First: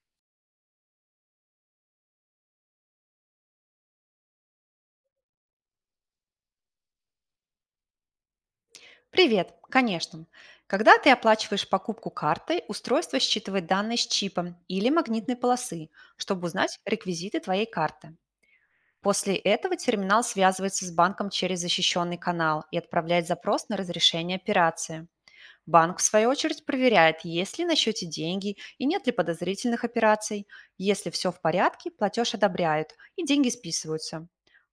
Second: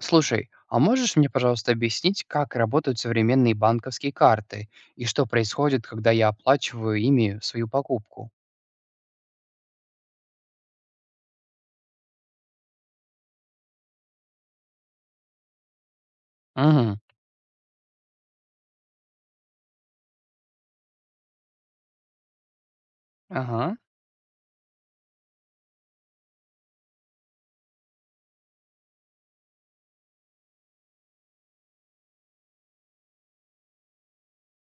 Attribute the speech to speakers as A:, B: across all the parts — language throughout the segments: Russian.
A: Слушай, а можешь мне, пожалуйста, объяснить, как работают современные банковские карты и что происходит, когда я оплачиваю ими свою покупку?
B: Привет, конечно. Когда ты оплачиваешь покупку картой, устройство считывает данные с чипом или магнитной полосы, чтобы узнать
A: Угу.
B: реквизиты твоей карты. После этого терминал связывается с банком через защищенный канал и отправляет запрос
A: Ага,
B: на разрешение операции. Банк, в свою очередь, проверяет, есть ли на счете деньги и нет ли подозрительных операций. Если все в порядке, платеж одобряют и деньги списываются.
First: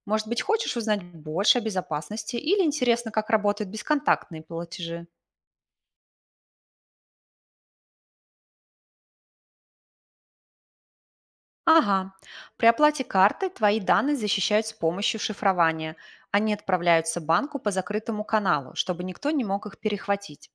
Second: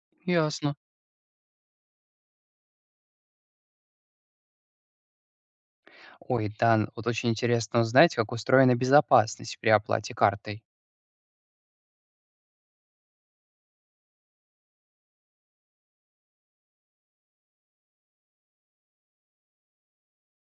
B: Может быть,
A: ясно.
B: хочешь узнать больше о безопасности или интересно, как работают бесконтактные платежи?
A: Ой, да, вот очень интересно узнать, как устроена безопасность при оплате картой.
B: Ага. При оплате картой твои данные защищают с помощью шифрования. Они отправляются банку по закрытому каналу, чтобы никто не мог их перехватить.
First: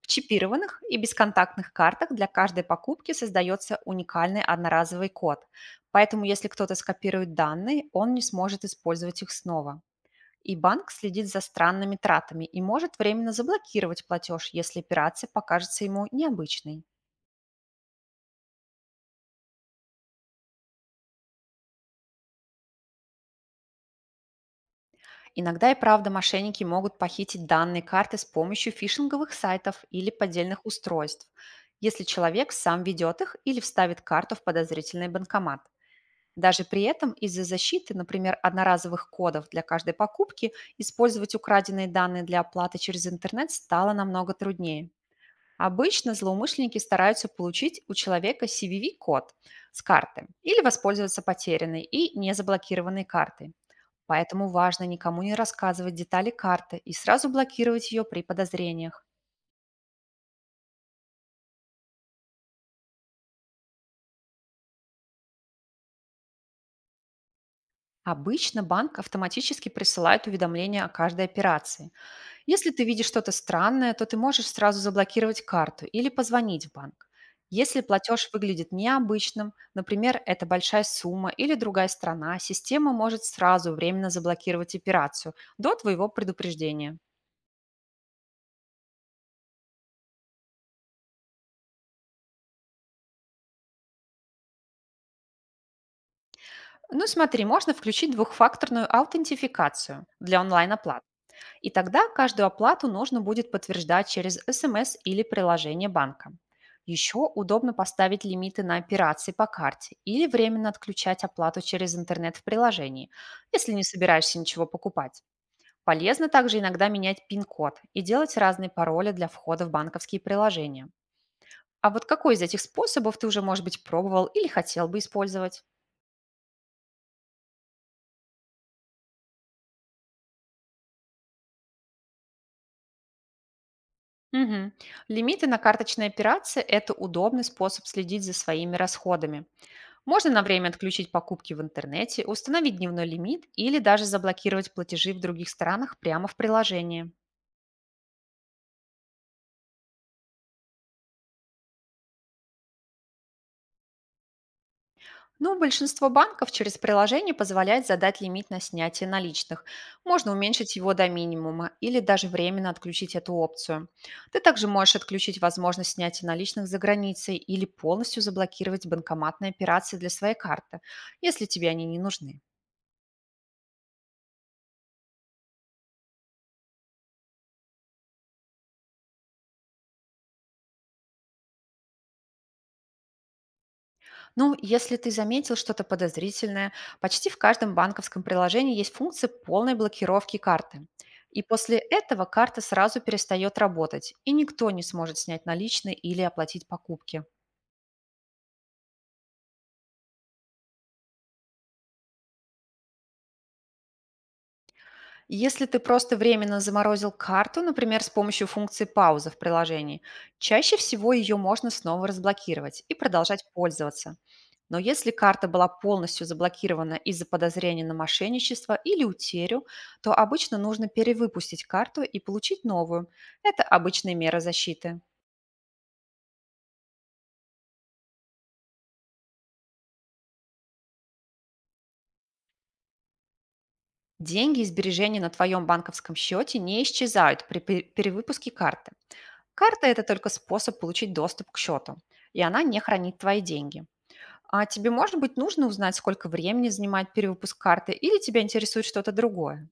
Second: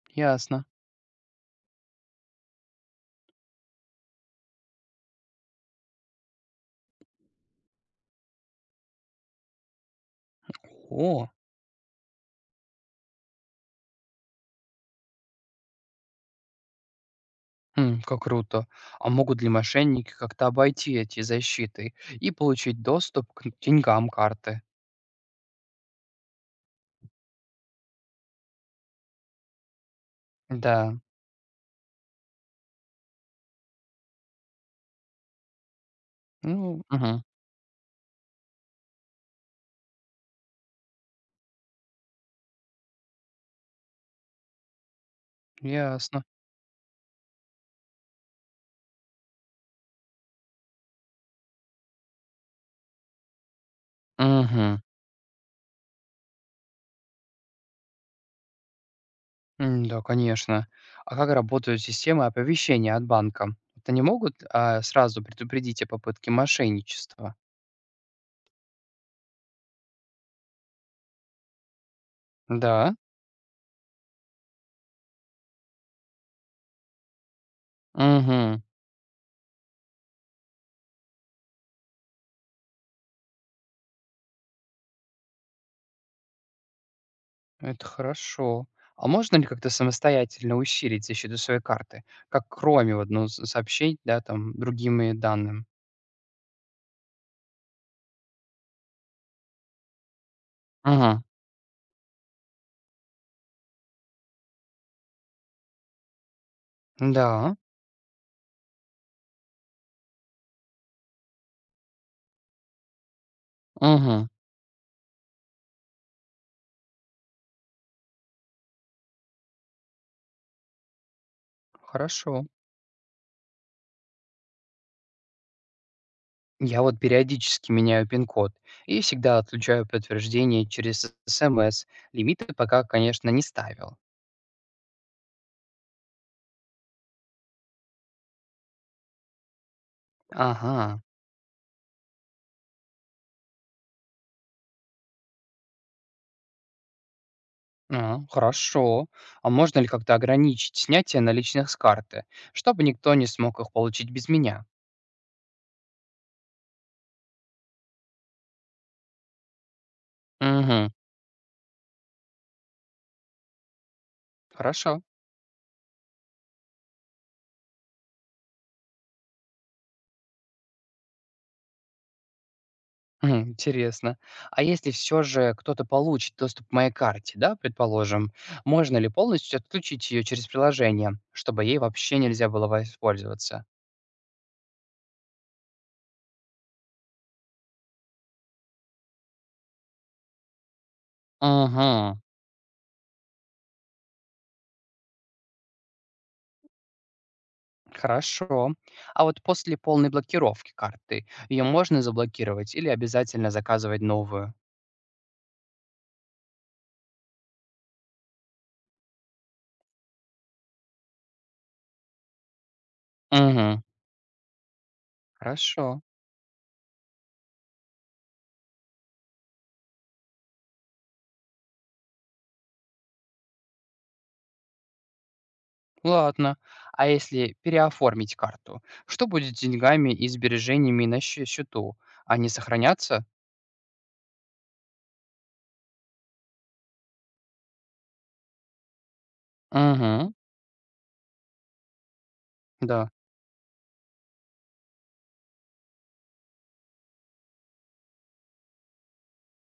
B: В
A: Ясно.
B: чипированных и бесконтактных картах для каждой покупки создается уникальный одноразовый код. Поэтому если кто-то скопирует данные, он не сможет использовать их снова. И банк
A: О,
B: следит за странными тратами и может временно заблокировать платеж, если операция покажется ему необычной.
A: как круто. А могут ли мошенники как-то обойти эти защиты и получить доступ к деньгам карты?
B: Иногда и правда мошенники могут похитить данные карты с помощью фишинговых сайтов или поддельных
A: Да.
B: устройств, если человек сам ведет их или вставит карту в подозрительный банкомат. Даже
A: Ну,
B: при этом
A: угу.
B: из-за защиты, например, одноразовых кодов для каждой покупки, использовать украденные данные для оплаты через интернет стало намного труднее. Обычно
A: Ясно.
B: злоумышленники стараются получить у человека CVV-код с карты или воспользоваться потерянной и незаблокированной картой. Поэтому
A: Угу.
B: важно никому не рассказывать детали карты и сразу блокировать ее при подозрениях.
A: Да, конечно. А как работают системы оповещения от банка? Вот они могут, сразу предупредить о попытке мошенничества?
B: Обычно банк автоматически присылает уведомления о каждой операции. Если ты
A: Да?
B: видишь что-то странное, то ты можешь сразу заблокировать карту или позвонить в банк. Если платеж
A: Угу.
B: выглядит необычным, например, это большая сумма или другая страна, система может сразу временно заблокировать операцию до твоего предупреждения.
A: Это хорошо. А можно ли как-то самостоятельно усилить защиту своей карты? Как кроме вот, сообщить, да, там, другими данным?
B: Ну смотри, можно включить двухфакторную аутентификацию для онлайн-оплат.
A: Угу.
B: И тогда каждую оплату нужно будет подтверждать через СМС или приложение банка. Еще
A: Да.
B: удобно поставить лимиты на операции по карте или временно отключать оплату через интернет в приложении, если не
A: Угу.
B: собираешься ничего покупать. Полезно также иногда менять пин-код и делать разные пароли для входа в банковские приложения. А вот какой из
A: Хорошо.
B: этих способов ты уже, может быть, пробовал или хотел бы использовать?
A: Я вот периодически меняю пин-код и всегда отключаю подтверждение через СМС. Лимиты пока, конечно, не ставил.
B: Мгм. Лимиты на карточные операции — это удобный способ следить за своими расходами. Можно на время
A: Ага.
B: отключить покупки в интернете, установить дневной лимит или даже заблокировать платежи в других странах прямо в приложении.
A: А, хорошо. А можно ли как-то ограничить снятие наличных с карты, чтобы никто не смог их получить без меня?
B: Но большинство банков через приложение позволяет задать лимит на снятие наличных. Можно уменьшить
A: Угу,
B: его до минимума или даже временно отключить эту опцию. Ты также можешь
A: хорошо.
B: отключить возможность снятия наличных за границей или полностью заблокировать банкоматные операции для своей карты, если тебе они не нужны.
A: Хм, интересно. А если все же кто-то получит доступ к моей карте, да, предположим, можно ли полностью отключить ее через приложение, чтобы ей вообще нельзя было воспользоваться?
B: Ну, если ты заметил что-то подозрительное, почти в каждом банковском приложении есть функция полной блокировки карты. И после
A: Угу,
B: этого карта сразу перестает работать, и никто не сможет снять наличные или оплатить покупки.
A: хорошо. А вот после полной блокировки карты ее можно заблокировать или обязательно заказывать новую?
B: Если ты просто временно заморозил карту, например, с помощью функции пауза в приложении, чаще всего ее можно снова разблокировать и продолжать
A: Угу,
B: пользоваться. Но если карта была
A: хорошо.
B: полностью заблокирована из-за подозрения на мошенничество или утерю, то обычно нужно перевыпустить карту и получить новую. Это обычная мера защиты.
A: Ладно. А если переоформить карту, что будет с деньгами и сбережениями на счету? Они сохранятся?
B: Деньги и сбережения на твоем банковском счете не исчезают при перевыпуске карты. Карта — это только
A: Угу,
B: способ получить доступ к счету, и она не
A: да.
B: хранит твои деньги. А тебе, может быть, нужно узнать, сколько времени занимает перевыпуск карты, или тебя интересует что-то другое?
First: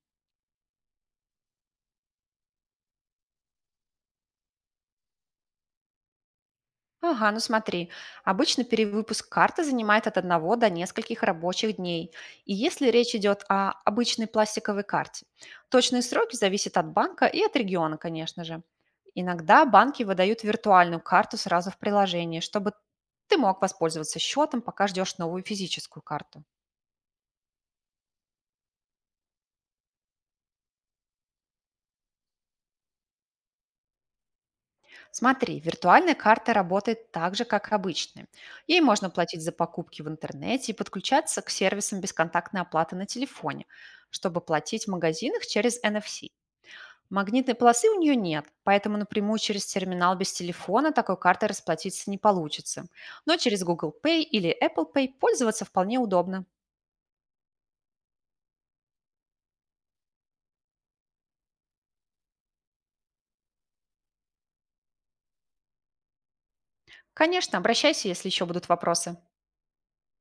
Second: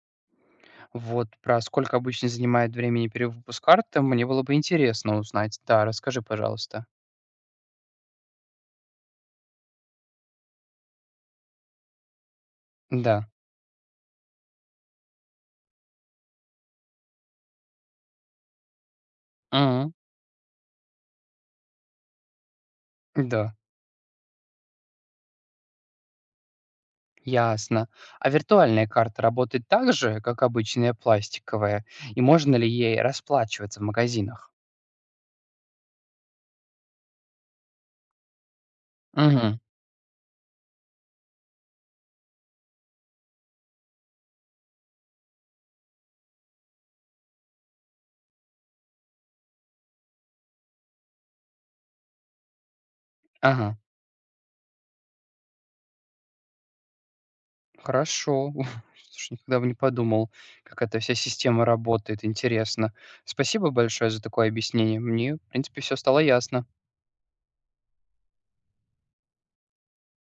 A: Вот про сколько обычно занимает времени перевыпуск карты, мне было бы интересно узнать. Да, расскажи, пожалуйста.
B: Ага, ну смотри, обычно перевыпуск карты занимает от одного до нескольких рабочих дней. И если речь
A: Да.
B: идет о обычной пластиковой карте, точные сроки зависят от банка и от региона, конечно же. Иногда
A: Угу,
B: банки выдают виртуальную карту сразу в приложении, чтобы ты
A: да.
B: мог воспользоваться счетом, пока ждешь новую физическую карту.
A: Ясно. А виртуальная карта работает так же, как обычная пластиковая? И можно ли ей расплачиваться в магазинах?
B: Смотри, виртуальная карта работает так же, как обычная. Ей можно платить за
A: Угу,
B: покупки в интернете и подключаться к сервисам бесконтактной оплаты на телефоне, чтобы платить в магазинах через NFC. Магнитной полосы у нее нет, поэтому напрямую через терминал без телефона такой картой расплатиться не получится. Но через
A: ага.
B: Google Pay или Apple Pay пользоваться вполне удобно.
A: Хорошо. Слушай, никогда бы не подумал, как эта вся система работает. Интересно. Спасибо большое за такое объяснение. Мне, в принципе, все стало ясно.
B: Конечно, обращайся, если еще будут вопросы.